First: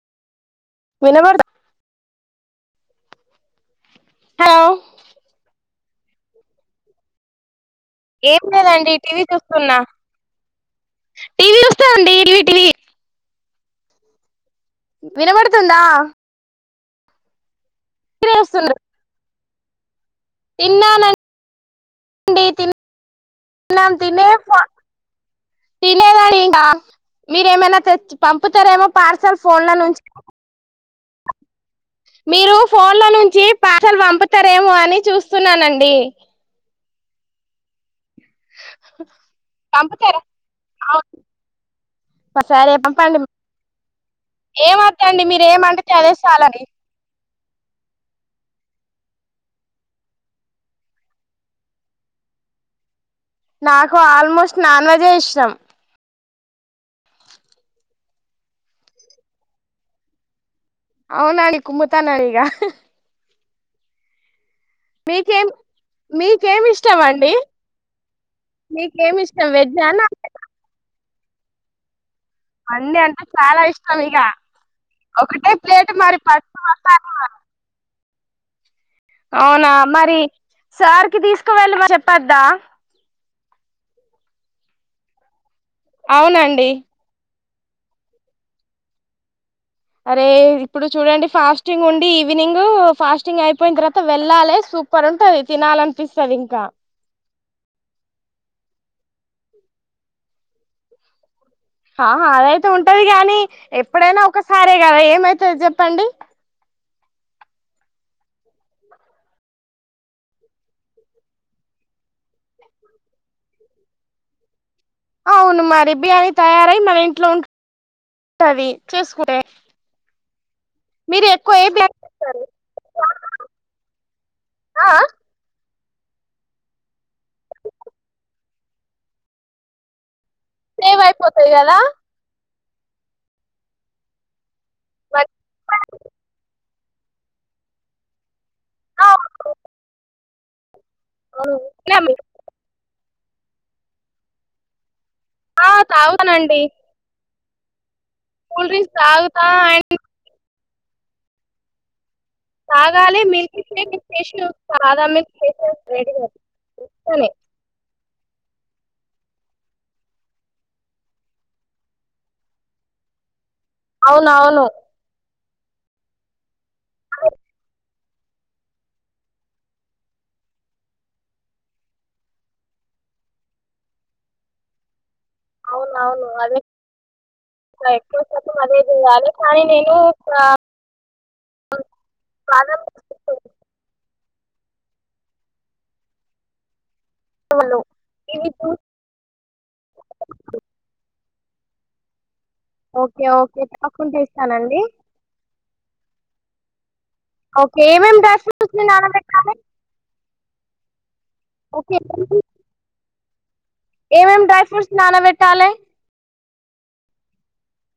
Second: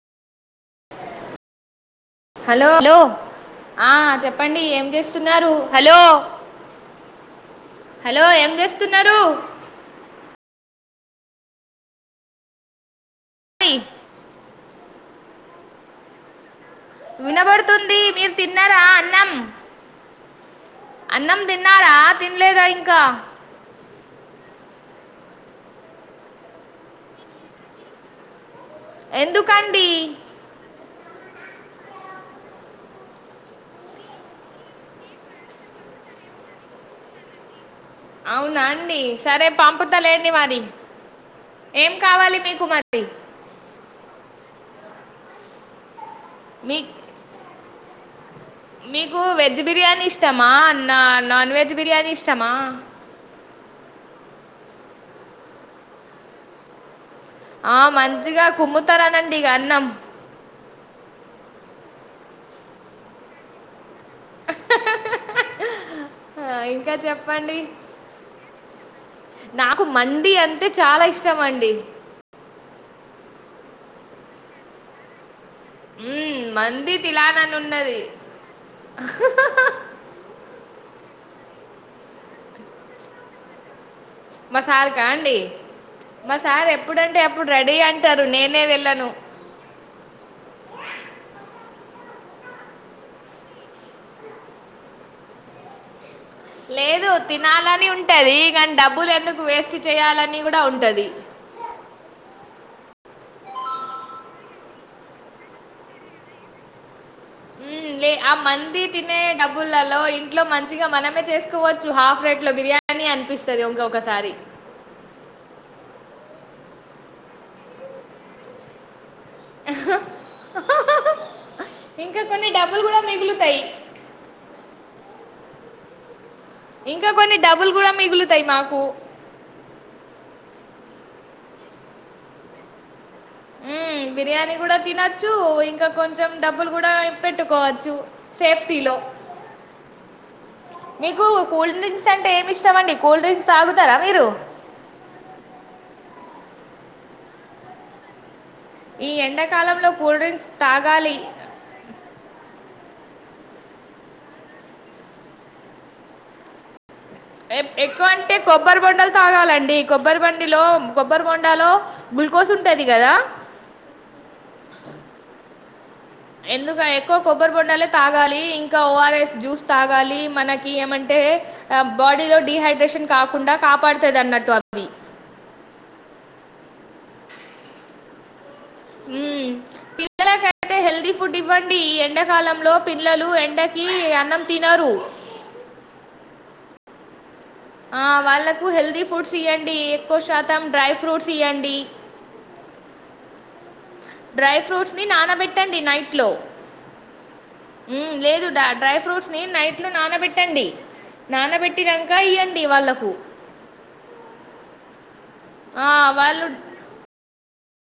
వినపడ్త hello hello ఆ చెప్పండి hello ఏం చేస్తున్నారు హలో హలో ఏం లేదండి చేస్తున్నారు టీవీ చూస్తున్నా టీవీ చూస్తా అండి టీవి టీవీ టి వినబడుతుందా వినబడు [unintelligible] స్తుండు అన్నం తిన్నారా తిన్నానండి తినలేదా ఇంకా తిన్న తినే ఫోన్ తినేదని ఇంగా మీరు ఏమైనా తెచ్ పం పంపుతారేమో పార్సల్ ఫోన్ లో ఎందుకండి నుంచి మీరు ఫోన్ లో నుంచి పార్సల్ పంపుతారేమో అని చూస్తున్నానండి అవునా అండి సరే పంపుతారా పంపుతాలేండి మరి అవును ఏం కావాలి మీకు మరి ఏం వద్దు అండి మీరు ఏం పంపుతే అదే సాలండి మీ మీకు వెజ్ బిర్యానీ ఇష్టమా నా నాన్ వెజ్ బిర్యానీ ఇష్టమా నాకు ఆల్మోస్ట్ నాన్ వెజే ఇష్టం ఆ మంచిగా కుమ్ముతారనండి ఇగ అన్నం అవునండి కుమ్ముతానండి ఇగ మీకేం మీకేం ఇంకా ఇష్టం అండి చెప్పండి మీకేం ఇష్టం వెజ్ ఆ నాన్ వెజ్ ఆ ఇచ్చామండి అన్నీ అంటే చాలా ఇష్టం ఇగ ఒకటే ప్లేట్ మరి హ్మ్. ఫస్ట్ వా మంది తర్వ తిలాననున్నది. అవునా మరి సార్కి తీసుకు వెెళ్ళి మరి చెప్పద్దా. మా సార్ కా అండి మా అవునండి సార్ ఎప్పుడంటే అప్పుడు రెడీ అంటారు నేనే వెళ్ళను. అరే ఇప్పుడు చూడండి ఫాస్టింగ్ ఉండి ఈవినింగ్ ఫాస్టింగ్ అయిపోయిన తర్వాత వెళ్ళాలే. సూపర్ ఉంటుంది తినాలని లేదు తినాలని ఉంటదికని డబ్బులు ఎందుకు వేస్ట్ చేయాలని కూడా ఉంటది. ఆహా అదైతే ఉంటది కాగానీ ఎప్పుడైనా ఒకసారే కదా ఏమైతుంది చెప్పండి. లే ఆ మంది తినే డబ్బులలో ఇంట్లో మంచిగా మనమే చేసుకోవచ్చు హాఫ్ రేట్ లో బి బిర్యానీ అనిపిస్తది ఒక్కొక్కసారి. అవును మరి బిరీయానీ తయారై మన ఇంట్లో ఉంటంది చేసుకు ఎక్కువ ఏ బిర్యానీ ఇంకా చేస్తారు కొన్ని డబ్బులు కూడా మిగులుతాయి. ఆ ఇంకా కొన్ని ఆ డబ్బులు కూడా మిగులుతాయి మాకు సేవ్ అయిపోతాయి కదా ఆ బిర్యానీ కూడా తినొచ్చు ఇంకా కొంచెం డబ్బులు కూడా పెట్టుకోవచ్చు సేఫ్టీ లో మీకు కూల్ డ్రింక్స్ అంటే ఏమి ఇష్టమ అండి కూల్ డ్రింక్స్ తాగుతారా మీరు ఆ తాగుతానండి. కూల్ డ్రింక్స్ ఈ తాగుతా ఎండాకాలంలో అండ్ కూల్ డ్రింక్స్ తాగాలి. తాగాలే మిల్క్ షేక్ చేసి సాదా మీ చేస రెడీ అ ఏ ఎక్కవ అంటే కొబ్బరి బొండలు తాగాలండి కొబ్బరి బండిలో కొబ్బరి బొండలో గ్లుకోజూ ఉంటది. కదా అవునవును ఎందుక ఎక్కువ కొబ్బరి బోండా తాగాలి ఇంకా ఓఆర్ఎస్ జ్యూస్ తాగాలి మనకి ఏమంటే బాడీలో డిహైడ్రేష న్ కాకుండా కాపాడుతదన్నట్టు అవి అవునవును అదే అదే చేయాలి ఉమ్ కానీ నేను పిల్లలకైతే హెల్తీ ఫుడ్ ఇవ్వండి. ఎండకాలంలో పిల్లలు ఎండ ప్రాధాన్యతలు కి అన్నం తినరు ఆ ఇవి వాళ్ళకు చూసి హెల్దీ ఫుడ్స్ ఇయ్యండి ఎక్కువ శాతం డ్రై ఫ్రూట్స్ ఇవ్వండి. ఓకే ఓకే తప్పకుండా డ్రై ఇస్తానండి ఫ్రూట్స్ ని నానబెట్టండి నైట్ లో ఓకే ఏమేమి డ్రై లేదు డా ఫ్రూట్స్ ని డ్రై ఫ్రూట్స్ ని నానబెట్టాలి నైట్ లో నానబెట్టి పెట్టండి నానబెట్టినాక ఇవ్వండి వాళ్ళకు ఏం ఎం డై ఫ్రూట్స్ నానా వ ఆ వాళ్ళు